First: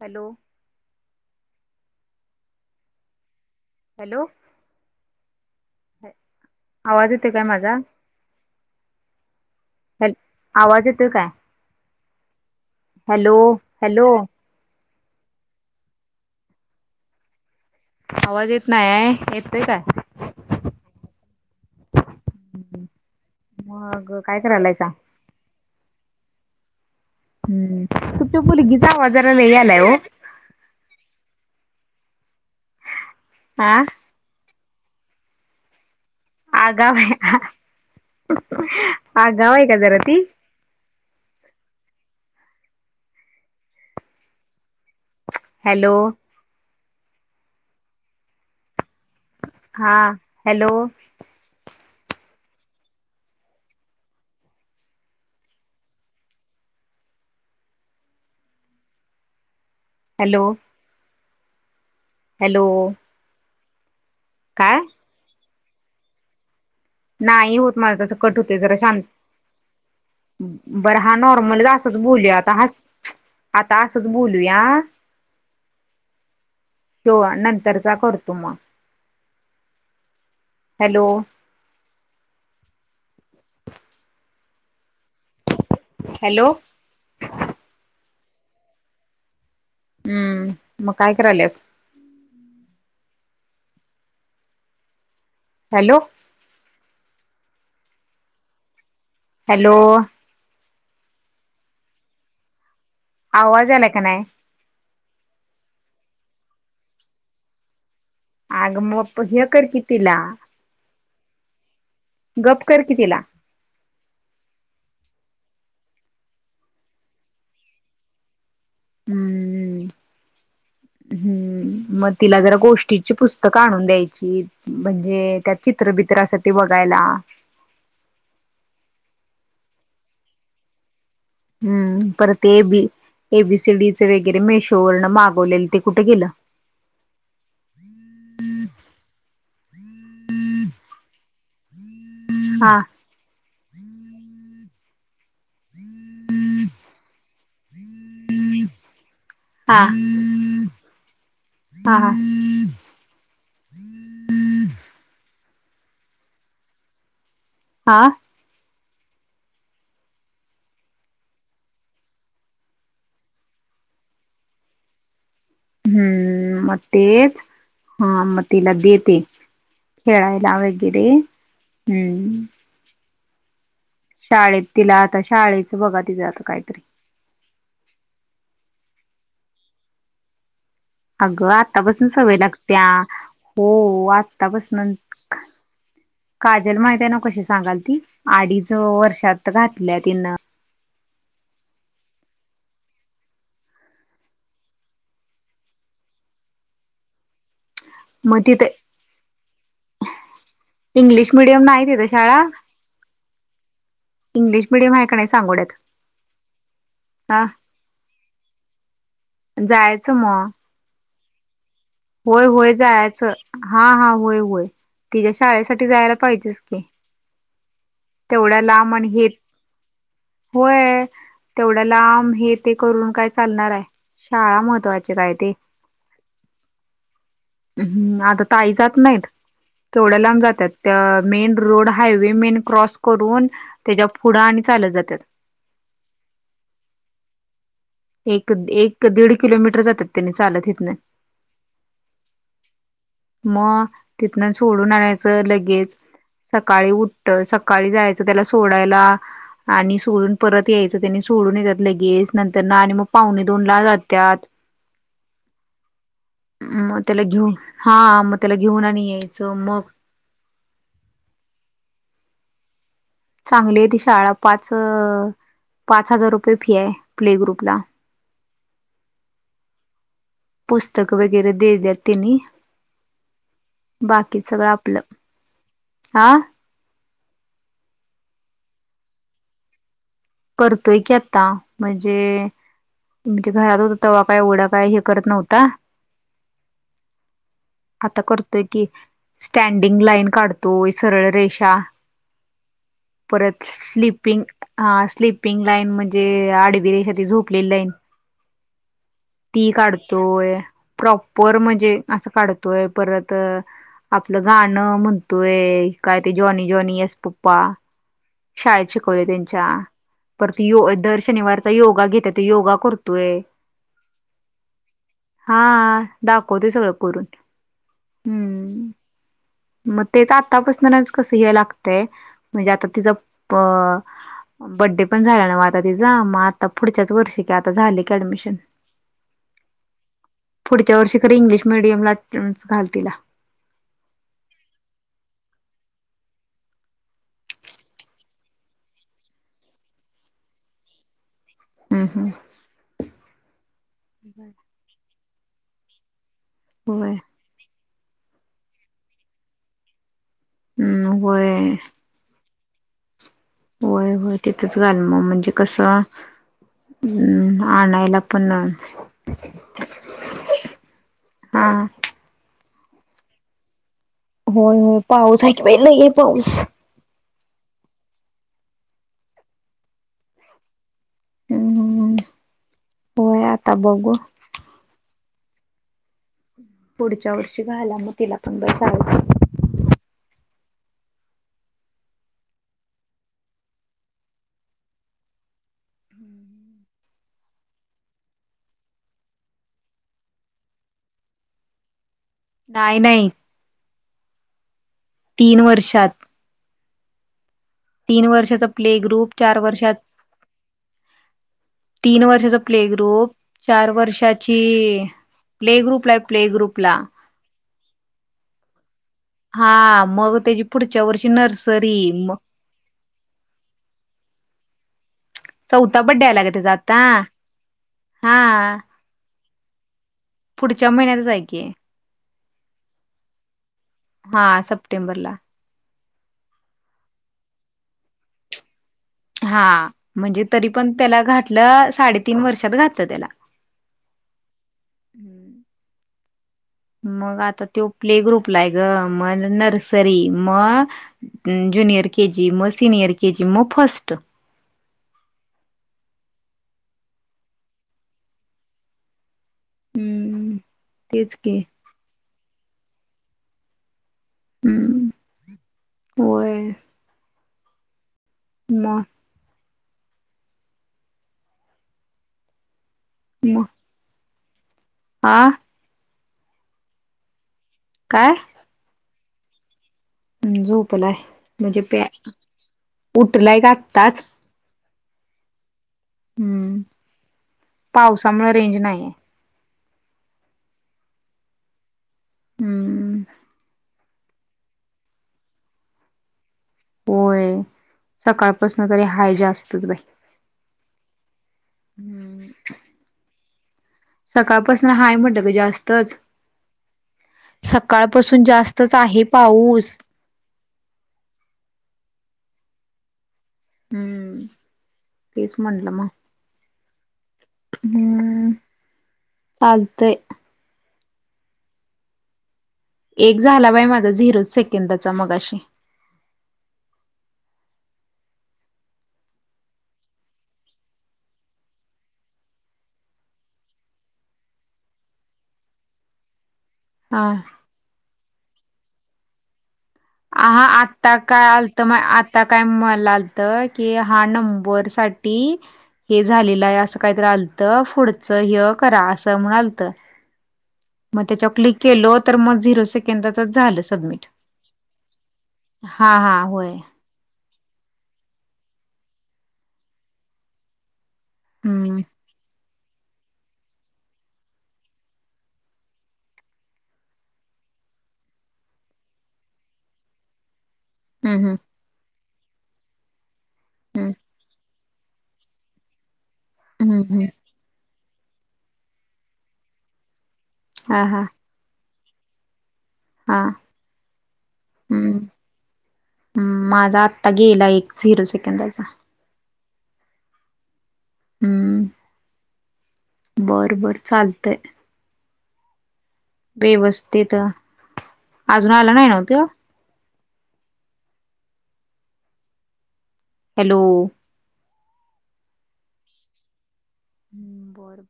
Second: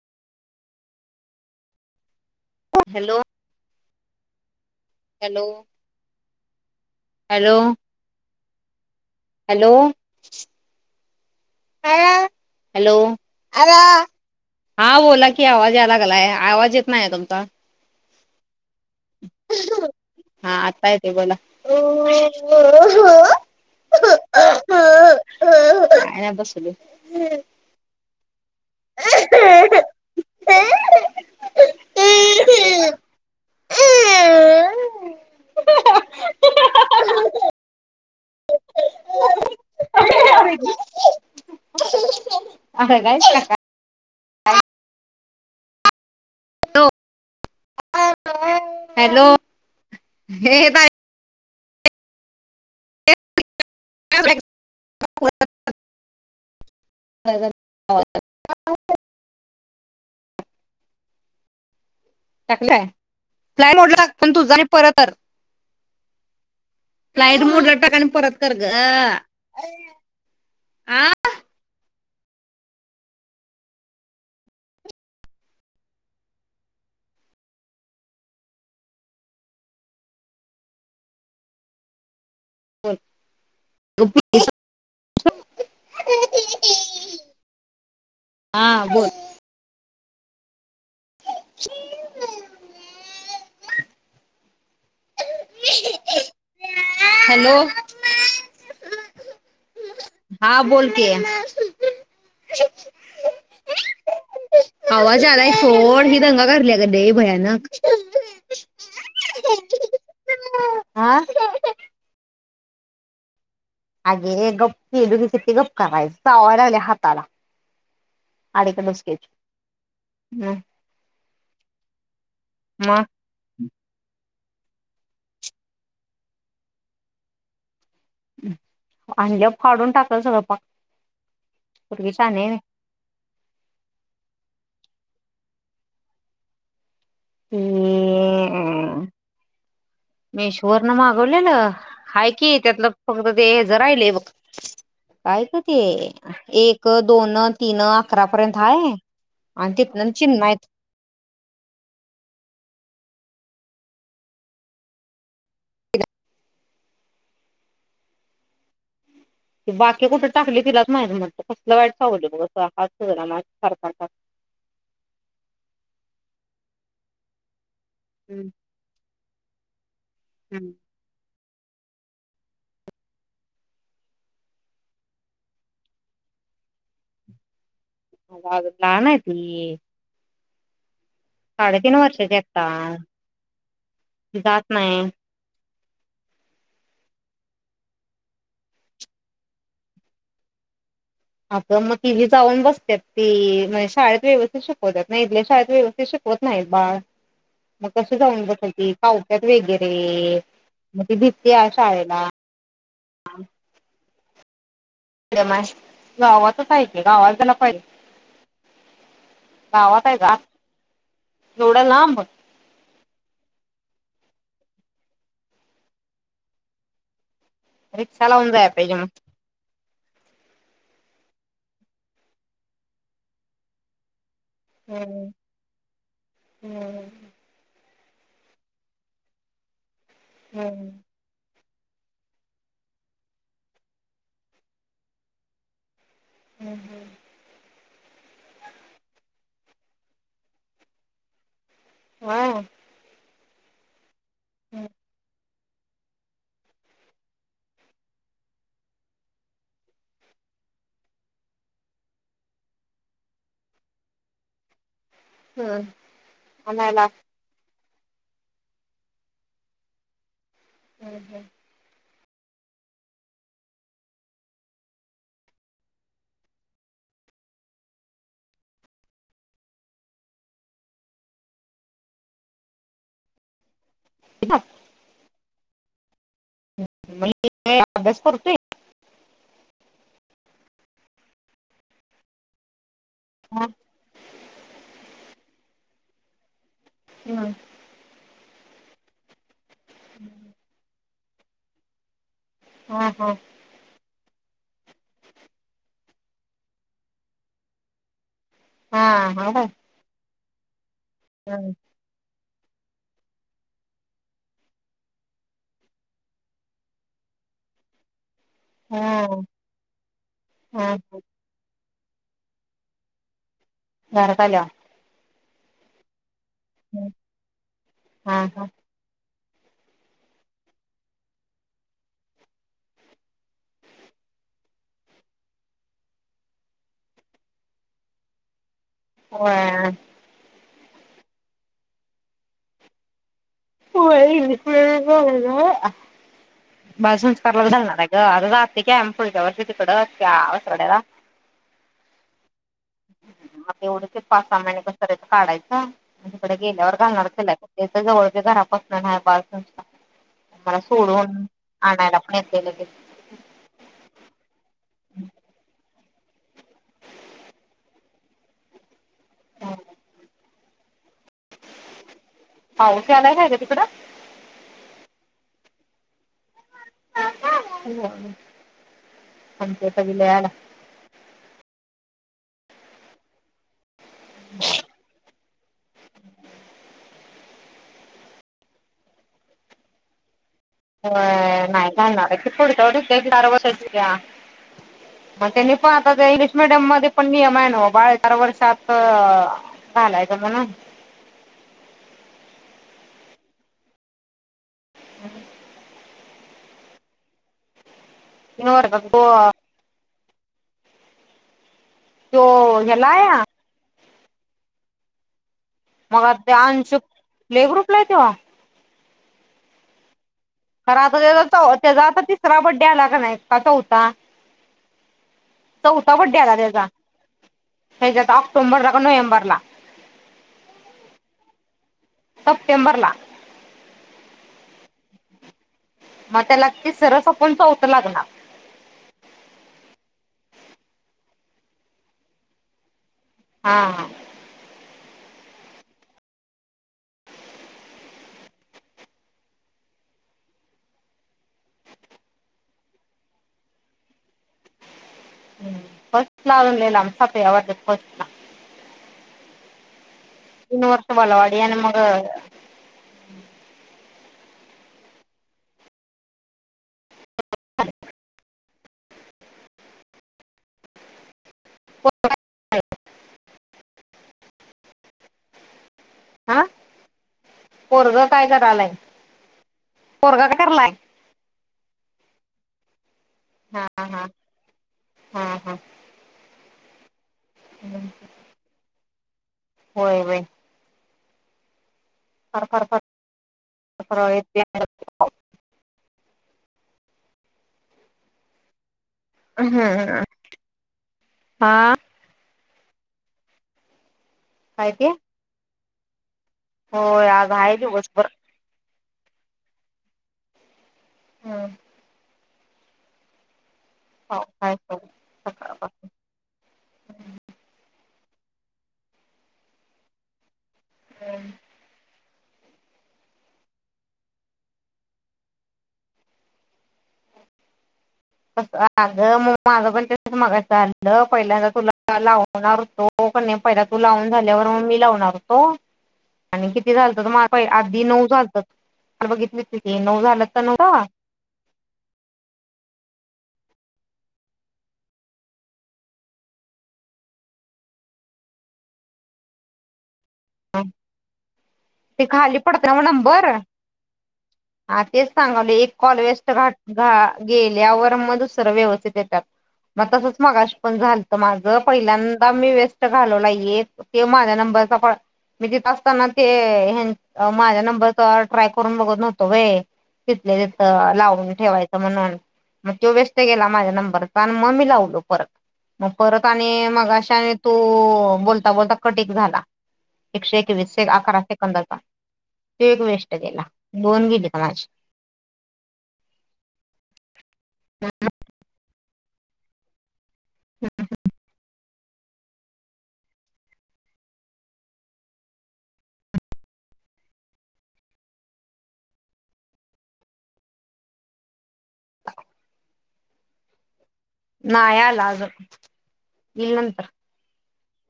Hello hello hello hello आवाज येतोय का हॅलो माझा हॅलो हॅ आवाज येतोय काय? अ हॅलो हॅलो आरा हॅलो हा बोला की आवाज यायलागलाय आवाज येत नाही आहे तुमचा आवाज येत नाही आहेय येतय काय? हा आत्ता येतोय बोला. हो हो मग काय करायलायसा. काय नाय बसलोय. हम् तुमच्या मुलगीचा आवाज जरा लई आलाय हो. आह आगाव आहे का, आगाव आहे का जरा ती [unintelligible] [unintelligible] हॅलो हॅलो हा हे हॅलो [unintelligible] हॅलो. हॅलो टाकलाय, फ्लाय मोडला जाय आणि काय परत कर. फ्लाईट नाही होत मोडला टाक माझं आणि तसं कट परत कर होतोय ग जरा शांत ह. नॉर्मल असंच बोलूया, आता हाच आता असंच बोलू या. ठेवा नंतरचा करतो मग. हॅलो. हॅलो [unintelligible] हा बोल. हम्म मग काय करायल्यास? हम् [unintelligible] हॅलो. हॅलो. हॅलो. हा बोल की आवाज यालाय का नाही? आवाज यालाय सो, ही दंगा करालीया ग लई भयानक आग मग प हे कर की तिला हा. गप कर कि तीला अगे गप्प केलो की, कीती गप करायच? चावाय लागली हाताला आलिकडच हम्म हम्म मग तिला जरा गोष्टीची मग पुस्त क आणून द्यायची, म्हणजे त्यात चित्रबित्र असत्यात बघायला. आणल्यावर फाडून टाकल सगळपाक. हम्म परत ते ए बी एबीसीडीच वगैरे मेशो वरन मागवलेलं ते कुठे गेलं? ह मेशोवर न मागवलेलं. हाय कि, हा त्यातलं फक्त ते हेज राहिलय बघ. काय ग! ते एक दोन तीन अकरा पर्यंत हाय आणि तिथनं चिन्ह हाय. हा हा. हा. क बाकी कुठ टाकली तिलाच माहिती, म्हणत कसलं वाईट चावलं बघ, हात फुगला सार सार हम्म म तेच हा म हम्म तीला दे ते. खेळायला हम्म वगेरे हुं. शाळेत तिला, आता शाळेच बघा तिज आता काहीतरी आग अजून लहान हाय ती. अगं साडेतीन आतापासनच सवय वर्षाची आता लागत्या, हो ती जात आतापासन नाही काजल माहिती हाय न्हव कशी सांगाल ती, अडीच वर्षात घातल्या तिन आग मग तिही जाऊन बसत्यात ती, शाळेत व्यवस्थित शिकवत्यात नाई, इथल्या शाळेत व्यवस्थित शिकव वत नाहीत बाळ. [inaudible] मग कसे जाऊन बसल ती? कावत्यात वगैरे मग ती इंग्लिश भीती मिडियम या नाही तिथं शाळेला शाळा इंग्लिश मिडयम. गावातच हाय की, गावाय हा कशाला पाहिेजे. जायचं म. एवढ्या लांब. व्हय व्हय जायाचं, हा हा व्हय व्हय तिच्या् शाळेसाठी जायला पाहिजेच की रिक्षा लावून तेवढ्या जायला लांब पाहिजे आनी मग हेे त. होय, तेवढ्या लांब हे, ते करून काय चालणार हाय? शाळा व्हय महत्त्वाची काय ते व्हय. हम्म आता ताई जात नाहीत, तेवढ्या लांब जातात हम्म त्या. Main road highway main cross करून त्याच्या पुढं आणि चालत जातात. हम् हम्. एक एक दीड किलोमीटर जातात त्यानी चालत हितंन. वय. म तिथनं सोडून आणायचं लगेच. सकाळी उठ सकाळी जायचं त्याला सोडायला. आणि सोडून परत यायचं त्यांनी सोडून येतात लगेज नंतर तेना आणि मग पाहुणे दोन ला जात्यात. मग आणायला त्याला घेऊन हा मग त्याला घेऊन आणि यायचं मग हम् हम. चांगली आहे ती शाळा पाच पाच हजार रुपये फी आहे प्ले ग्रुपला. [inaudible] पुस्तक वगैरे देत्यात त्यांनी. बाकी सगळं आपलं, हा. [unintelligible] अभ्यास करतोय. करतोय की आता म्हणजे, म्हणजे घरात हो तवा काय एवढं काय हे करत नव्हता. हम्. आता करतोय की स्टँडिंग लाईन काढतोय सरळ रेषा. हा हा. स्लीपिंग आ स्लीपिंग लाईन म्हणजे आडविरेशा झोपलेली लाईन, हा हा होय ती काढ तोय प्रॉपर हम्म म्हणजे असं काढतोय परत आपलं गाणं म्हणतोय काय ते जॉनी जॉनी येस पप्पा. शाळेत शिकवलय हम्म त्यांच्या. परत यो हा दर शनिवारचा योगा घेतात योगा करतोय. घरात आल्या. हा दाखवतय सगळं करून, हा हा हम्म. मग तेचं आतापासूनच कसं हे लागतय म्हणजे आता तिज अ बड्डे पण झाले नाव आता तिजा मग आता पुढच्याच वर्षी की आता झाले की ऍडमिशन. वय. पुढच्या वर्षी खरी इंग्लिश मिडियम ला स घाल तीला. होय इंग्लिश मीडियम ला घालायचाय. बाजूनच करायला जालणार हाय ग आता जाते की आम्ही पुढच्या वर्षी तिकडं त्या [unintelligible] [inaudible] हम्म आता एवढं ते पाच सहा महिने कसं [unintelligible] काढायचं. माझकडे गेल्यावर होय घालणार [unintelligible] घरापासन बा मला हम्म सोडून, होय आणायला पण येतय लगेच. होय होय तिथच घाल मग म्हणजे कसं हम् आणयला पण हा पाऊस यालाय काय ग तिकड. होय होय पाऊस हाय की बाई लई हाय पाऊस. [unintelligible] हम्म, होय आता बघू. [inaudible] पुढच्या वर्षी घाला मग तिला पण ब [unintelligible] होय नाही [unintelligible] मग त्यांनी पण आता इंग्लिश मिडियम मध्ये पण नियम आहे नव बाळ चार वर्षात चालायचं म्हणून. नाही नाही. [unintelligible] तीन वर्षात तीन वर्ष संपले वर्षात तो ग्रुप चार वर्षात तीन वर्ष तो संपले ह्याला ग्रुप आहे चार वर्षाची अ प्ले ग्रुप ला आहे मग प्ले ते ग्रुपला. अंशु प्ले ग्रुपला हाय त्यो? हा, मग तेजी कारण, आता त्याचा-चौ- त्याचा आता तिसरा बड्डे आला क नाय का चोथा? चौथा बड्डे आला, त्याचा ह हेच्याता हा ऑक्टोंबर ला का नोव्हेंबर ला. पुढच्या महिन्यातचं हाय, की. सप्टेंबर ला हा सप्टेंबर ला. म त्याला, की तिसरं सपून चौथ लागणार? हा म्हणजे, तरी पण त्याला घातलं साडेतीन वर्षात घातलं त्याला. हा हा. हम्म मग आता तो प्ले ग्रुपला आहे, गं मग नर्सरी म अ जुनियर के जी म सिनियर के जी म फ़र्स्ट. फस्ट ला अजून लय लांब, सातव्या वर्षात फस्ट ला. हम्म! तीन वर्ष तेच की बालवाडी आणि मग हम म होय. म म आ हा पोरगं काय करालय? झोपलाय म्हणजे, प्या -उठलाय ग हा आत्ताचं. हा हा हा. पावसामुळं रेंज नाही हाय. व्हय व्हय. फारफार हम्म सरळ येतयं, आणि जातयं. हम सकाळ पसून तरी हाय हम जास्तच बाई ह हा सकाळ काय पसनं ते हाय म्हटलं, गं जास्तच. होय आज आहे सकाळ दिवसभर पासून जास्तचं आहे, पाऊस. हम. हम्म! पाऊस आहे तेच म्हणलं सकाळपासून म हम म चालतयं. [inaudible] एक झाला, बाई माझा झिरोचं सेकंदाचा मघाशी. आगं मग म-माझं पण तेच मागाशी झालंतं पहिल्यांदा तुला लाव लावणार होतो, पहिला तू लावून झाल्यावर, म मी लावणार होतो आणि कि किती हा झालततं, आधी नऊ झालततं [unintelligible] बघितली. हा आ आत्ता क काय आलतं म आता काय मला आलतं, की हा नंबर साठी हे झालेलं आहे, असं काही तरी आलतं पुढचं हे करा असं म्हण आलत. म त्याच्याव क्लिक केलो, ते तर खाली मग झिरो पडतं ना सेकंदाचचं नंबर झालं सबमिट. हा तेच सांगालोय, एक हा कॉल हा वेस्ट होय घात गा गेल्यावर म दुसरं व्यवस्थित येतात, म तसचं मगाशी पण झालं झालतं माझं हम्म पहिल्यांदा मी वेस्ट घालवलाय, एक ते माझ्या नंबरचा काँ मी तिथं असताना ते हे माझ्या नंबरचा ट्राय करून बघत नव्हतो वय तिथल्या तिथं लावून हम्म ठेवायचं म्हणून म तो वेस्ट गेला माझा हम्म नंबर आण म मी लावलो परत मग परत आणि हम्म हम्म मगाशी आणि तो अं बोलता बोलता कट एक झाला. एकशे एकवीस हा एक, हा अकरा शेकंदाचा तो एक वेस्ट हा गेला दोन गेलीत माझी हम् माझा आत्ता गेला एक झिरो सेकंदाचा हम्म बरं बर चालतय बे वस्तीेत अजून आला नाही नव्ह त्यो हॅलो नाही आला अजून इल नंतर बर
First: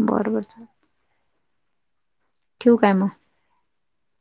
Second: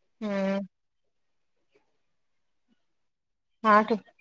बरोबरच हम्म ठिवू काय म हा ठेव